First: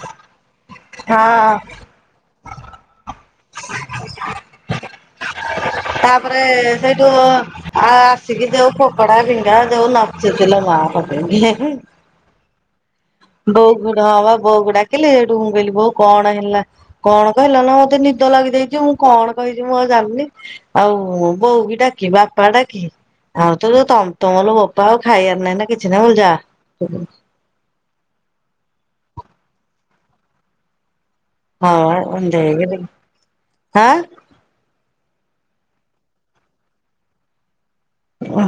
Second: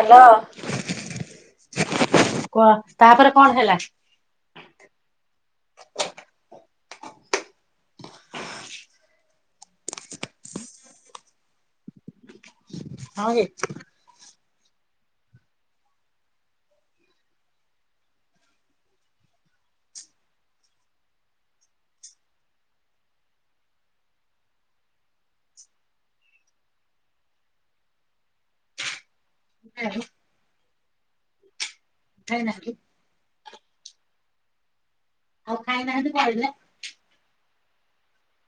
ଆଲ କୁହ ତାପରେ ହଁ କଣ ହେଲା? ତାପରେ ସେଇଠୁ ଆସିକି ଯୋଉ ଫପଡା ଭିଙ୍ଗା ଯୋଉ ନଚିଥିଲ ମା ପତି ହଁ କି? ବହୁ ଗଡ଼ାବା ବୋଉକୁ ଡାକିଲେ ସେଇଠୁ ମୁ କହିଲି ବୋଉ କଣ ହେଲା କଣ କହିଲା ନା ମତେ ନିଦ ଲାଗି ଦେଇାଇଛି ମୁଁ କଣ କହିଛି ମୁଁ ଆଉ ଜାଣିନି ଆଉ ବୋଉ ବିି ଡାକି ବାପା ଡାକି ଆଉ ତ ଯୋଉ ତମର ବାପା ଆଉ ଖାଇବାର ନାହିଁ ନା କିଛି ନାହିଁ ମୁ ଯା ହୁଁ ହଁ ହଇ ଖାଇନାହାନ୍ତି ହଁ ଆଉ ଖାଇ ନାହାନ୍ତି କିଲ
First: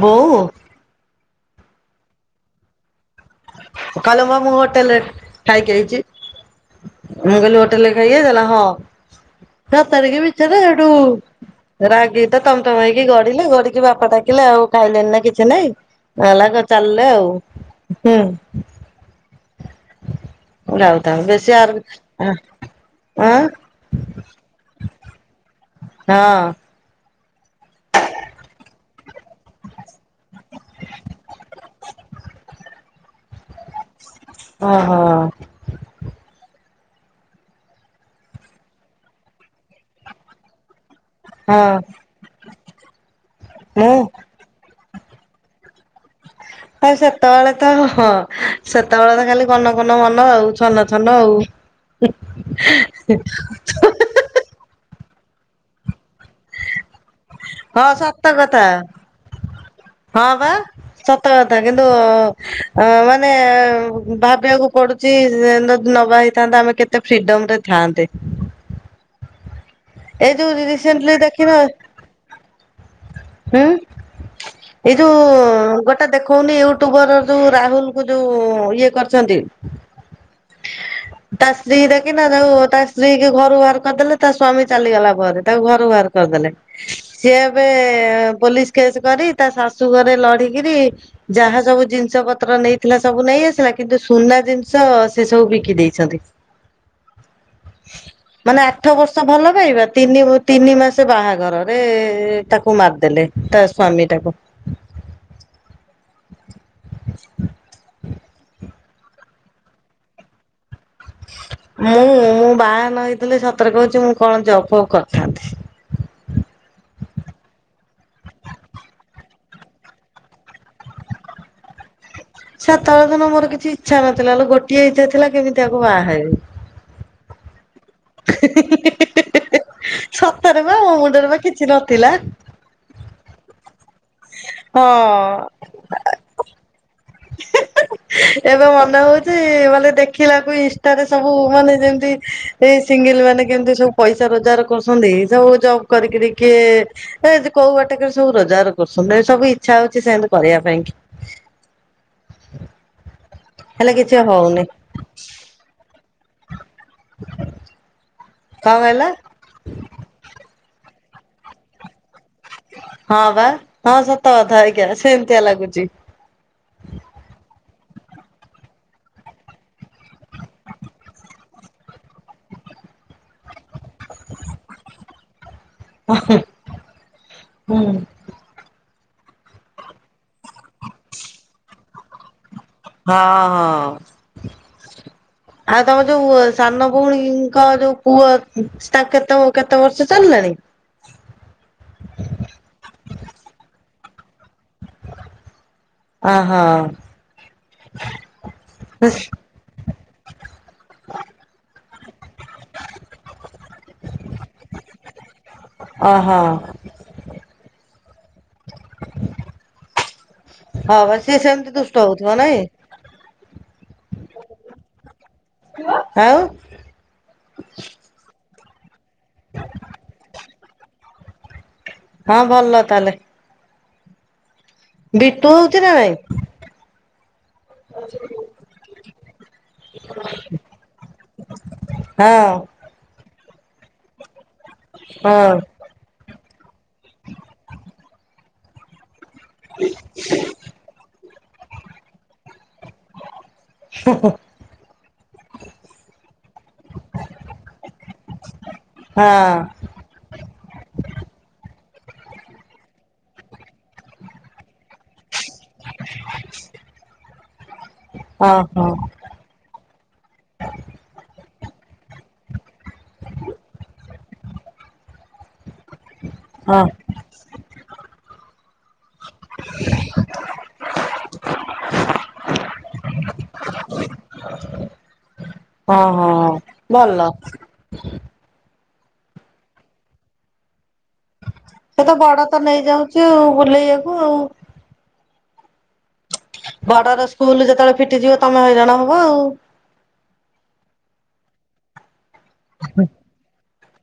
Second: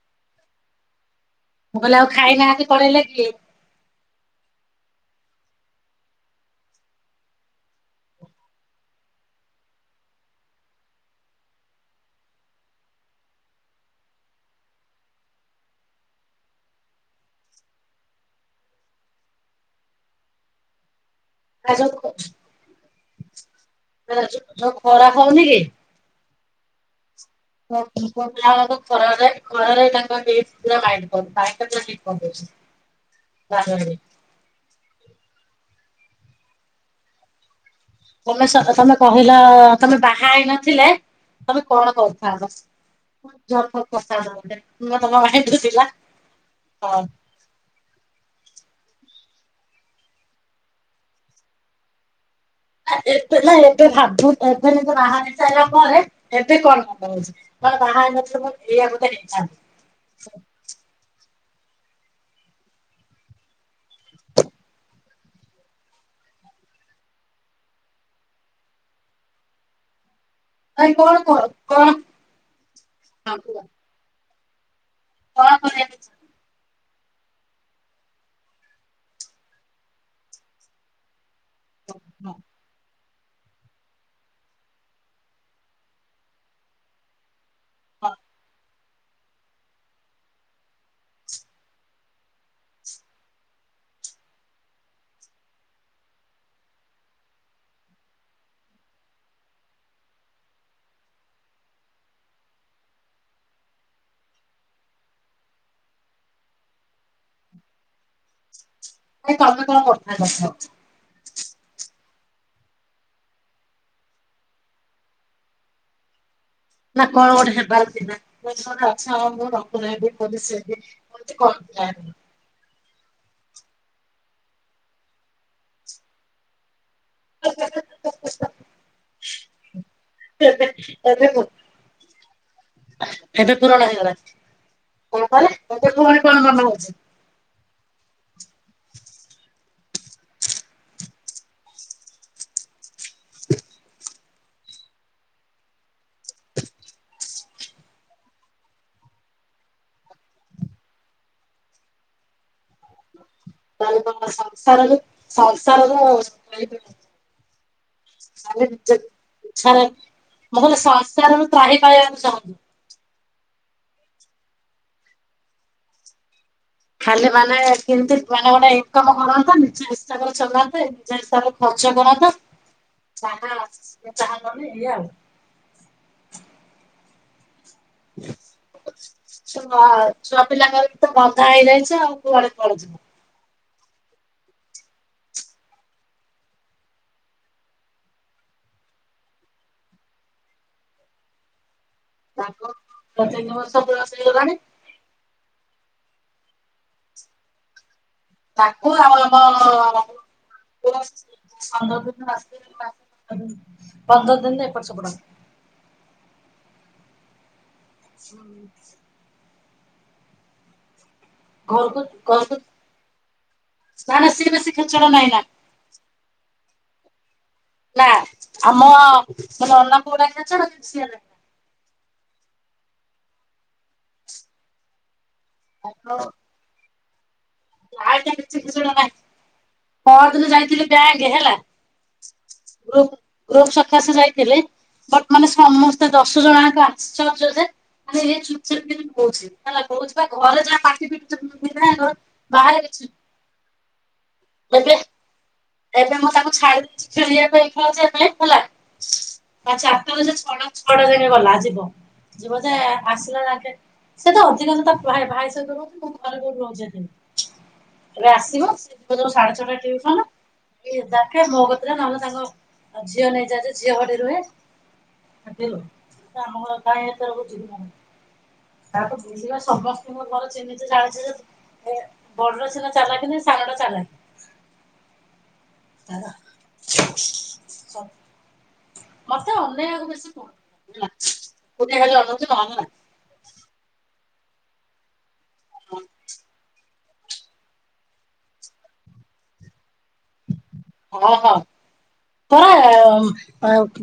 ବୋଉ ମୁଁ କହିଲେ ଆଉ ଖାଇନାହାନ୍ତି ପଳେଇଲେ କି? କାଲ ମାମୁ ହୋଟେଲ ରେ ଖାଇକି ହେଇଛି। ମୁଁ କହିଲି ହୋଟେଲ ଖାଇଲା ହଁ ସ ତାରଖ ବିଚରେ ସେଠୁ ରାଗି ତ ତମ ତମ ହେଇକି ଗଢିଲେ ଗଡିକି ବାପା ଡାକିଲେ ଆଉ ଖାଇଲେନି ନା କିଛି ନାଇଁ ନଲା ଚାଲିଲେ ଆଉ ହୁଁ ରହୁଛି। ତ ବେଶୀ ଆ ଆ ଯୋଉ ଖରା ହଁ କର କର ତାଙ୍କକ ଓହୋ ତମେ ତମେ କହିଲ ତମେ ବାହା ହେଇନଥିଲେ। ହଁ ତମେ କଣ କଥାବ ଜର ଫ ମୁଁ ପସେ ମୁଁ ତମ ମଦଥିଲା। ଖ ସେତେବେଳେ ତ ହଁ ସେତେବେଳେ ତ ଖାଲି କନ କନ ଭଲ ଆଉ ଛନ ଛନ ଆଉ ଏବେ ନା ଏବେ ଭାବନ୍ତ ଏ ବାହାଶାଇଲା ପରେ ଏତେ କଣାଉଛି ହଁ ସତ କଥା ହେଇଥାନ୍ତା। ହଁ ବା କଥା କିନ୍ତୁ ମାନେ ଭାବିବାକୁ ପଡୁଛି ନବା ହେଇଥାନ୍ତା ଆମେ କେତେ ଫ୍ରିଡମ ରେ ଥାନ୍ତେ ଏଇ ଯୋଉ ସେଥିପାଇଁ କଣ ରିସେଣ୍ଟଲି କଣ ଦେଖିବ। କଣ ହଁ କୁହ ଏଇ ଯଉ କଣ କରିବାକୁ ଗୋଟେ ଦେଖଉନି। ଇଉ ଟୁ ଅକ୍ଟୋବର ର ଯୋଉ ରାହୁଲ କୁ ଯୋଉ ଇଏ କରିଛନ୍ତି। ତା ସ୍ତ୍ରୀ କୁ ଦେଖିନ। ଚାହୁଁ ଯୋଉ ତା ସ୍ତ୍ରୀକ ଘରୁ ବାହାର କରିଦେଲେ। ତା ସ୍ଵାମୀ ଚାଲିଗଲା ପରେ ତାକୁ ଘରୁ ବାହାର କରିଦେଲେ। ସିଏ ଏବେ ହଁ ବୋଲି କେସେ କରି ତା ଶାଶୁ ଘରେ ଲଢିକିରି ଯାହା ସବୁ ଜିନିଷ ପତ୍ର ନେଇଥିଲା ସବୁ ନେଇ ଆସିଲା। କିନ୍ତୁ ସୁନା ଜିନିଷ ସେ ସବୁ ବିକି ଦେଇଛନ୍ତି। ମାନେ ଆଠ ବର୍ଷ ଭଲ ପାଇବା ତିନି ତିନି ମାସ ବାହାଘରରେ ତାକୁ ମାରିଦେଲେ। ତା ସ୍ଵାମୀ ଟାକୁ [inaudible] କାମ କଣ କରଥାନ୍ତ। ମୁଁ ମୁଁ ବାହା ନ ହେଇଥିଲି ସତରେ କହୁଛି ମୁଁ କଣ ଜବ୍ ଫବ୍ କରିଥାନ୍ତି। ନା କଣ ଗୋଟେ ହେବାର ଥିବେ। ନା ଅଛ ମୁଁ ରଖୁନାହାଁନ୍ତି [unintelligible] ସେତବେଳେ ଦିନ ମୋର କିଛି ଇଚ୍ଛା ନଥିଲା ଲୋ। ଗୋଟିଏ ଇଚ୍ଛା ଥିଲା କେମିତି ଆକୁ ବାହା ହେବି। ଆ ସତରେ ଏବେ ବା ମୋ ଏବେ ମୁଣ୍ଡରେ ବା କିଛି ନଥିଲା। ପୁରାଣ ତାପରେ ହଁ କଣ ଭଲ ହଉଛି। ଏବେ ମନେ ହେଉଛି ମାନେ ଦେଖିଲାକୁ ଇନଷ୍ଟା ରେ ସବୁ ମାନେ ଯେମତି ଏ ସିଙ୍ଗଲ୍ ମାନେ କେମିତି ସବୁ ପଇସା ରୋଜଗାର କରୁଛନ୍ତି ସବୁ ଜବ୍ କରିକି ଟ କିଏ ଏ କୋଉ ବାଟ କରି ସବୁ ରୋଜଗାର କରୁଛନ୍ତି। ସବୁ ଇଚ୍ଛା ହଉଛି ସେମତି କରିବା ପାଇଁ କି। [inaudible] ତା ହେଲେ କିଛି ହଉନି ସଂସାର ସଂସରକୁ [unintelligible] [unintelligible] କଣ କହିଲ? ମୋର ସଂସାର ରୁ ତ୍ରାହି ପାଇବାର ସଚାହୁଁଚୁ। ହଁ ବା ହଁ ସତ କଥା ଆଜ୍ଞା ସେମିତିଆ ଲାଗୁଛି। ଖାଲି ମାନେ କେମତି ମାନେ ଗୋଟେ ଇନକମ କରନ୍ତନି। ହିସାବରେ ଚଲାନ୍ତେ ନିଜ ହିସାବରେ ଖର୍ଚ୍ଚ କରନ୍ତେ ଯାହା କଲେ ଇଏ ଆଉ ହୁଁ ଉଁ ହୁଁ ଛୁଆ ଛୁଆ ପିଲାଙ୍କ ତ ମଜା ହେଇଯାଇଛି। ଆଉ କୁଆଡେ କୁଆଡେ ଯିବ। ହଁ ହଁ ଆଉ ତମ ଯୋଉ ସାନ ଭଉଣୀଙ୍କ ଯୋଉ ପୁଅ ତା କେତେ କେତେ ବର୍ଷ ଚାଲିଲାଣି। ତାକୁ ପ୍ରତ୍ୟେକ୍ଷ ବର୍ଷ ଦି ବର୍ଷ। ହେଇଗଲାଣି ଆ ହୋ ତାକୁ ଆଉ ଆମ ପନ୍ଦର ଦିନ ପନ୍ଦର ଦିନ ଏପଟ ସପଟ। ଓହୋ [inaudible] ହୁଁ ହଁ ବ ସିଏ ସେମିତି ଘରକୁ ଦୁଷ୍ଟ ହଉଥିବ ଘରକୁ ନାଇଁ ନା ନା ସିଏ ବେଶୀ ଖେଚଡ଼ ନାହିଁ ଆଉ ନା ଆମ ଅନା ପୁଅ ଖେଛଡ଼ ସିଆନା ହଁ ଭଲ ତାହେଲେ। [inaudible] ବିଟୁ ହଉଛି ନା ନାଇ। ପହରଦିନ ଯାଇଥିଲି ବ୍ୟା ହେଲା ହଁ ଗ୍ରୁପ ଗ୍ରୁପ ସକାଶେ ଯାଇଥିଲେ। ବର୍ତ୍ତମାନ ମାନ ହଁ ସମସ୍ତେ ଦର୍ଶ ଦିଜଣ ଆଙ୍କ ଆଶ୍ଚର୍ଯ୍ୟ ଯେ ଆ ଚୁପ ଚାପ କିନା କହୁଛି ତାଲେ କହୁଛି ବା ଘରେ ଯାହା ପି ଚୁପ କିନା ଘର ବାହାର କିଛି ନୁ ହୁଁ ହୁଁ [unintelligible] ଏବେ ମୁଁ ତାକୁ ଛାଡିଛି ଖେଳିବା ପାଇଁ ଖେଳିବା ପାଇଁ ଖଲା ହଁ ଚାରିଟାଛ ଛଡ ଯା ଗଲା ଯିବ। ଯିବ ଯେ ଆସିଲା ଯାକେ ସେ ତା ଅଧିକଣ ତା ଭାଇ ଏବେ ଆସିବ ଓହୋ ସାଢେ ଛଅଟା ଟିଉସନ। ତାଙ୍କେ [unintelligible] ନାମ ସାଙ୍ଗ ଝିଅ ନେଇ ଯାଏ ଯେ ଝିଅ ଘଟି ରୁହେ ରୁହେ। ହଁ [unintelligible] କାଇ ଏତର ବୁଝିବି [unintelligible] ସମସ୍ତିଙ୍କୁ ଭଲ ଚିହ୍ନିଚି ଜାଣିଚି ଯେ ଏ ବଡଟା ସିନା ଚାଲାଖ ନୁହେଁ ସାଙ୍ଗଟା ଚାଲାଖ । ହଁ ହଁ ଭଲ। ସ ମତେ ଅନେଇ ଆ କୁ ବେଶୀ କୋଉଠି ସେ ହେଲେ ତ ବଡ ଅନଉଚି ତ ନହେଲେ ନେଇଯାଉଚି ଆଉ ବୁଲେଇବାକୁ ଆଉ। ହଁ। ବଡର ସ୍କୁଲ ଯେତବେଳେ ଫିଟିଯିବ ତମେ ହଇରାଣ ହବ ଆଉ। ହଁ ହଁ। ପରେ ଆ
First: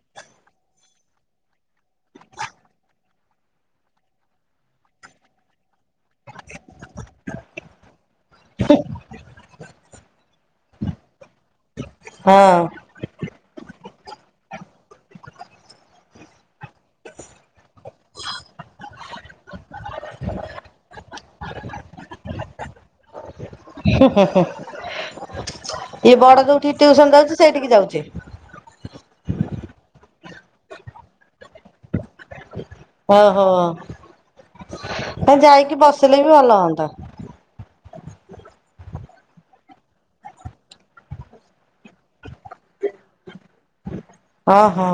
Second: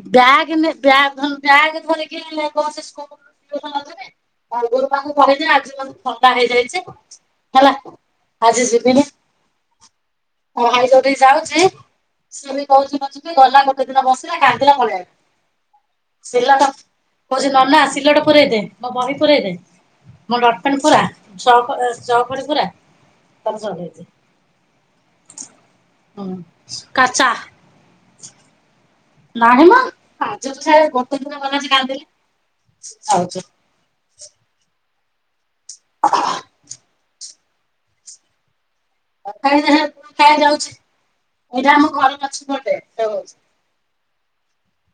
ବ୍ୟାଗ୍ ନେ ବ୍ୟାଗ୍ ବ୍ୟାଗ୍ ଧରିକି [unintelligible] ଥଣ୍ଡା ହେଇଯାଇଚି ହେଲା ଆଜି ଯିବିନି। ଆ ଭାଇ ଯାଉଠିକି ଯାଉଛି। ସିଏ ବି ହଁ କହୁଛି [unintelligible] ଗଲା ଗୋଟେ ଦିନ ବସିଲା କାନ୍ଦିଲା ପଳିଆଇଲା। ସିଲଟ କହୁଚି ନ ନା ସିଲଡ ପୁରେଇ ଦେ ମୋ ବହି ପୁରଇ ଦେ ମୋ ଡଟ୍ ପେନ୍ ପୁରା ଚକ-ଚ ଖଡି ପୁରା ହୁଁ ଟିଉସନ୍ କାଚା ଯାଉଚି ସେଇଟିକି ଯାଉଚି। ନାହିଁ ମ [unintelligible] ଗୋଟେ ଦିନ ଗଲା ଯେ କାନ୍ଦିଲା। ଯାଉଛି ଓହୋ। ତା ଯାଇ କି ବସିଲେ ବି ଭଲ ହୁଅନ୍ତା। [unintelligible] ଯାଉଛି ଏଇଟା ଆମ ଘରେ ଅଛି ଗୋଟେଛି ହଁ ହଁ।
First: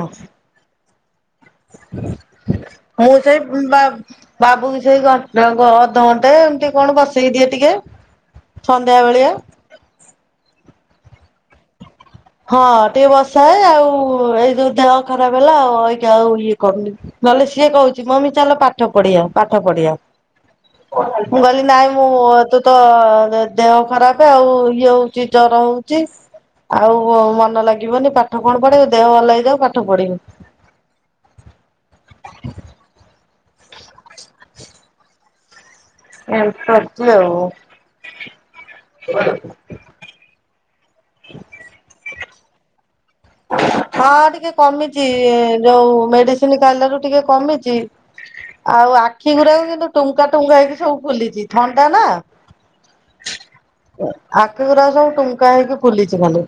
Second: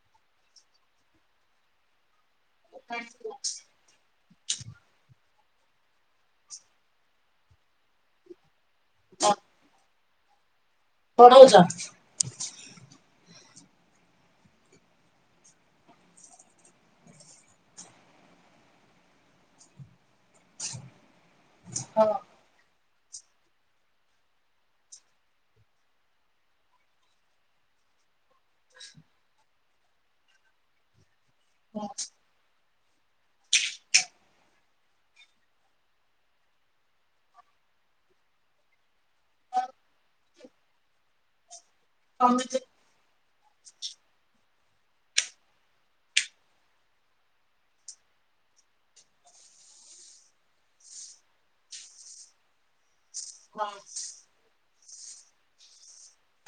ମୁଁ ସେଇ ବା-ବାବୁ ବି ସେଇ ରଙ୍ଗ ଅଧଘଣ୍ଟେ ଏମତି କଣ ବସେଇ ଦିଏ ଟିକେ ସନ୍ଧ୍ୟାବେଳିଆ ପଢଉଚ ହଁ ଟିକେ ବସାଏ ଆଉ ଏଇ ଯୋଉ ଦେହ ଖରାପ ହେଲା ଆଉ ଅଇକା ଆଉ ଇଏ କରୁନି ।ନହେଲେ ସିଏ କହୁଚି ମମି ଚାଲ ପାଠ ପଢିଆ ପାଠ ପଢିଆ। ମୁଁ ଗଲି ନାଇଁ ମୁଁ ତୁ ତ ଦେହ ଖରାପ ଆଉ ଇଏ ହଉଚି ଜର ହଉଚି ଆଉ ଉ ମନ ଲାଗିବନି ପା ଠ କଣ ପଢେଇବ ଦେହ ଭଲ ହେଇଯାଉ ପା ପଡିବୁ ହଁ। ଏ [unintelligible] ଆଉ [inaudible] ତଚ ହଁ ଟିକେ କମିଛି ଯୋଉ ମେଡିସିନ ଖାଇଲାରୁ ଟିକେ କମିଛି ଆଉ ଆଖି ଗୁଡାକ କିନ୍ତୁ ଟୁଙ୍କା ଟୁଙ୍କା ହେଇକି ସବୁ ଫୁଲିଛି ଥଣ୍ଡା ନା ହଁ ପାଖା ସବୁ ଟୁଙ୍କା ହେଇକି ଫୁଲିଛି ମାନେ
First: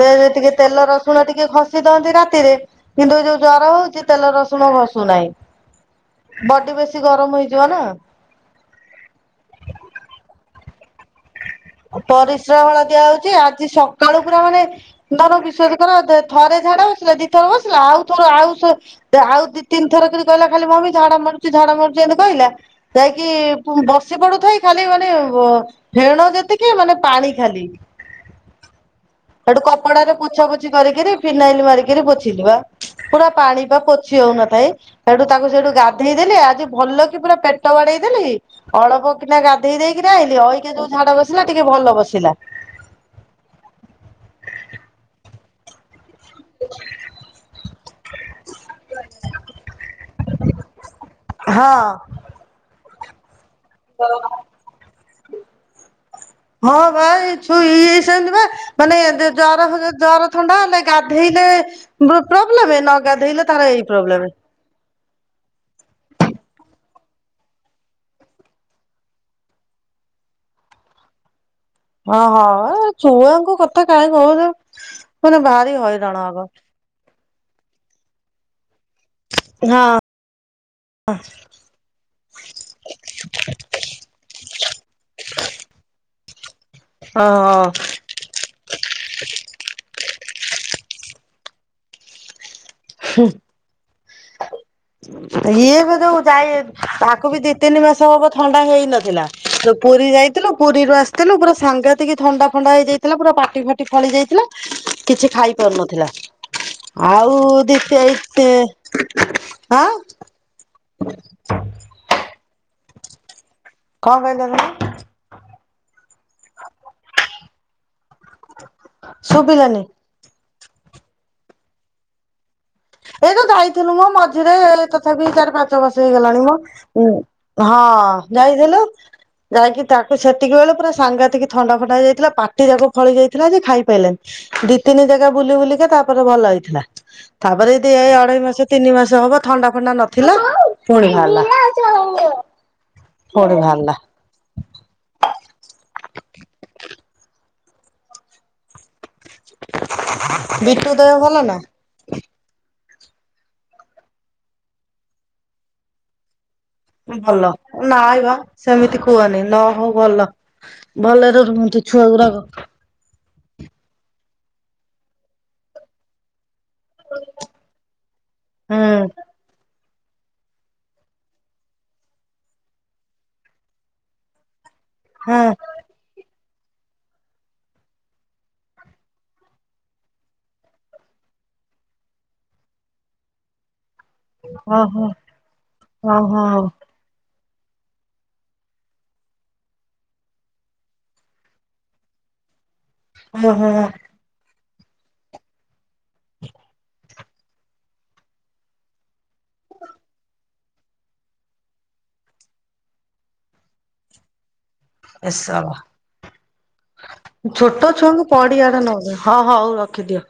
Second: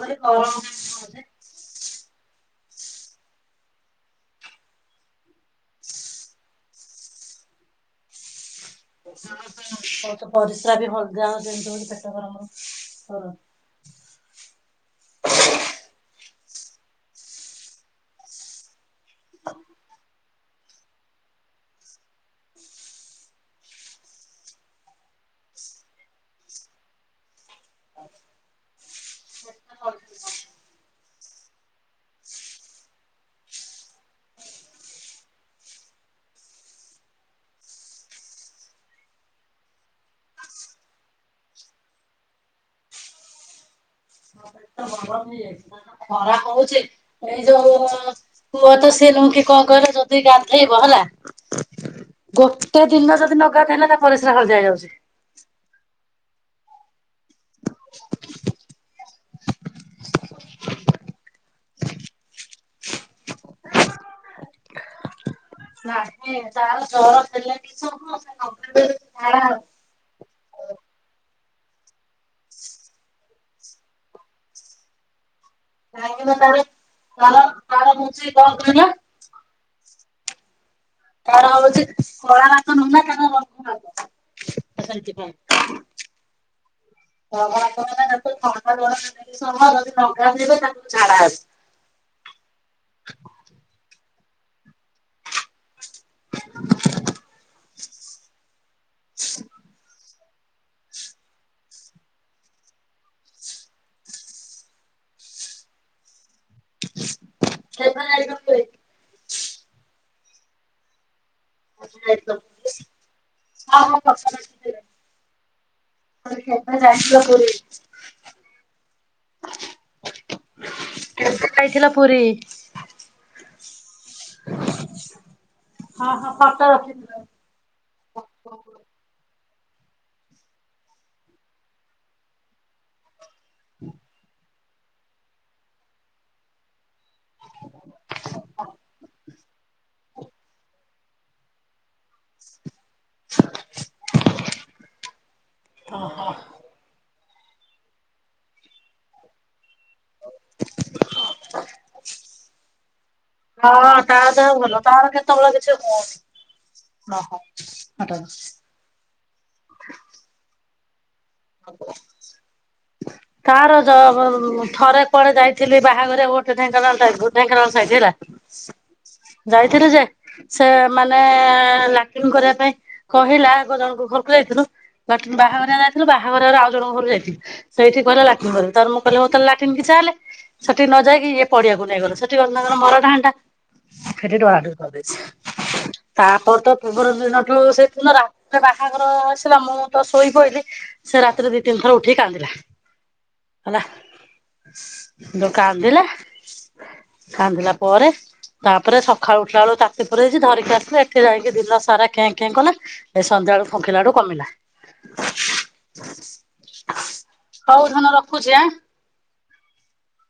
ତ ଟିକେ ତେଲ ରସୁଣ ଟିକେ ଖସିି ଦଅନ୍ତି ରାତିରେ କିନ୍ତୁ ଏ ଯୋଉ ଜର ହଉଛି ତେଲ ରସୁଣ ଘଷୁନାହିଁ ବଡି ବେଶୀ ଗରମ ହେଇଯିବ ନା ତ ପରିସ୍ରା ବି ଭଲ ଯା ପରିଶ୍ରମ ଦିଆହଉଛି ଆଜି ସକାଳୁ ପୁରା ମାନେ ଧନ ବିଶୋଧ କର ଥରେ ଝାଡା ବସିଲା ଦିଇଥର ବସିଲା ଆଉ ଥର ଆଉ ଆଉ ଦି ତିି ଥର କହିଲା ଖାଲି ମ ଝାଡା ମାରୁଛି ଝାଡା ମାରୁଛି ଏତି କହିଲା ଯାଇକି ବସି ପଡୁଥାାଇ ଖାଲି ମାନେ ଫେଣ ଯେତିକି କି ମାନେ ପାଣି ଖାଲି ଆ ସେଠୁ କପଡାରେ ପୋଛା ପୋଛି କରିକିରି ଫିନାଇଲ ମାରିକିରି ପୋଛିଲିବା ପୁରା ପାଣି ପା ପୋଛି ହଉନଥାଏ ସେଠୁ ତାକୁ ସେଠୁ ଗାଧେଇ ଦେଲି ଆଜି ଭଲ କି ପୁରା ପେଟ ବାଡେଇ ଦେଲି ଅଳପ କିିନା ଗାଧେଇ ଦେଇକିନା ଆଇଁଲି ଅଇକା ଯୋଉ ଝାଡ଼ା ବସି ଥିଲା ଟିକେ ଭଲ ବସିଲା। ନେଇ ଖରା ହଉଛି ଏଇ ଯୋଉ ପୁଅ ତ ସିଏ ଲୁ କି କଣ କହିଲେ ଯଦି ଗାଧେଇବ ହେଲା ହଁ। ଗୋଟେ ଦିନ ଯଦି ନ ଗାଧେଇଲା ତା ପରିସ୍ରା ହଳଦିଆ ହେଇଯାଉଛି। ହ ହଁ। [unintelligible] ମାନେ ଜର ହେଲେ ଜର ଥଣ୍ଡା ହେଲେ ଗାଧେଇଲେ ପ୍ରୋବ୍ଲେମ ନ ଗାଧେଇଲେ ତାର ଏଇ ପ୍ରୋବ୍ଲେମ। ମାନେ ତାର ଜର ଥିଲେ ବି ହଁ ହଁ ଛୁଆଙ୍କୁ କଥା କଥା କାଇଁ କହୁଚ। ମାନେ ଭାରି ହଇରାଣ ନା ଆଗ। ତାର ତାର ତାର ମୁଁ ସେ କଣ କହିଲ ହଁ। ତାର ହଉଛି କଳା [unintelligible] ହଁ। [unintelligible] ଛାଡା ହେବେ। ହୁଁ। [unintelligible] ଇଏ ବି ଯୋଉ ଯାଇ ତାକୁ ବି ଦି ତିନି ମାସ ହବ ଥଣ୍ଡା ହେଇନଥିଲା ତୋ ପୁରୀ ଯାଇ ଯାଇଥିଲୁ ପୁରୀରୁ ଆସିଥିଲୁ ପୁରା ସାଂଘାତିକି ଥଣ୍ଡା ଫଣ୍ଡା ହେଇଯାଇଥିଲା ପୁରା ପାଟି ଫାଟି ଫଳି ଯାଇଥିଲା କିଛି ଖାଇ ପାରୁନଥିଲା। ଆଉ ଦି କେବେ ଯାଇଥିଲ ସେଇଟି ପୁରୀ? ହଁ। ଆ ନ ହଁ ହଁ। କଣ କହିଲ ତମେ [unintelligible] କେତେ ଶୁଭିଲାନି। ଖାଇଥିଲା ପୁରୀ? ଏଇ ଯୋ ଯାଇଥିଲୁ ମୋ ମଝିରେ ତଥାପି ଚାରି ପାଞ୍ଚ ବର୍ଷ ହଁ ହଁ ହେଇଗଲାଣି ମୋ ଫଟୋ ରଖିଥିଲ। ହଁ ଯାଇଥିଲୁ। ଯାଇକି ତାକୁ ଛତିକି ବେଳେ ପୁର ସାଙ୍ଗାତିକି ଥଣ୍ଡା ଫଣ୍ଡା ହେଇଯାଇଥିଲା ପାଟି ଯାକ ଫଳି ଯାଇଥିଲା। ଥିଲା ଯେ ଖାଇ ପଇଲନି। ତିନି ଜାଗା ବୁଲି ବୁଲିକେ ତାପରେ ଭଲ ହେଇଥିଲା। ଏ ଅଢେଇ ମାସ ତିନି ମାସ ହବ ଥଣ୍ଡା ଫଣ୍ଡା ନଥିଲା। ପୁଣି ଭ ପ ଭରିଲା। ଓହୋ ବିଟଟୁଦୟ ଭଲ ନା। ହଁ ତ ତ ଭଲ ତାର କେତେବେଳେ କିଛି ହୁଅନ। ଭଲ ନ ଆବା ସେମିତି କୁହନି ନ ହଉ ଭଲ। ଭଲରେ ରୁହନ୍ତି ଛୁଆ ଗୁଡାକ। ତାର ଥରେ କୁଆଳେ ଯାଇଥିଲି ବାହାଘର ଗୋଟେ ଢ଼େଙ୍କାଳ ସାଇଥିଲା ହୁଁ ଯାଇଥିଲୁ ଯେ ସେ ମାନେ ଲାଟିଙ୍ଗ କରିବା ପାଇଁ କହିଲା ଆଗ ଜଣଙ୍କୁ ଘରକୁ ଯାଇଥିଲୁ। ନତନ ହଁ ବାହାଘର ବାହାଘରରେ ଆଉ ଜଣଙ୍କ ଘରୁ ଯାଇଥିଲି ସେଇଠି କହିଲ ଲାଟିନ୍ରତ ମୁଁ କିଲ ହୋେ ଲାଟିନ୍ ଚାଲେ ହେଲେ ସେଠି ନଯାଇକି ଇଏ ପଡିଆକୁ ନେଇଗଲେ ସେଠିର ମର ଡାଣ୍ା ସେଠ ଟ ବାଡ ଓହୋ। କରିଦେଇଛି ଓହୋ ତାପ ତ ପୂର୍ବର ଦିନ ଆଉ ସେଥିନ ରାତିରେ ବାହାଘର ଆସିଲା ମୁଁ ତ ଶୋଇ କହିଲି। ସେ ରାତରେ ଦି ତିନ ଥର ଉଠିକି କାନ୍ଦିଲା। ହଁ ହୋ। ଦୋକାନଥିଲା। କାନ୍ଦିଲା। ପରେ ତାପରେ ଖଳୁଠା ବେୁ ଚାତି ପୁରରେଇଛି ଧରିକ ଏଠି ଯାଇକି ଦିନ ସାରା ଖେଁ ଖେଁ କଲା ଏ ସନ୍ଧ୍ୟାବେଳୁକୁ ଫୁଙ୍କିଲା ଠୁ କମିଲା। ଏସା [inaudible] ହଉ ଛୋଟ ଧନ ଛୁଆଙ୍କୁ ରଖୁଛି ଆଁ। ପଡିଆଡେ ନବେ ହଁ ହଉ ହଉ ରଖିଦିଅ।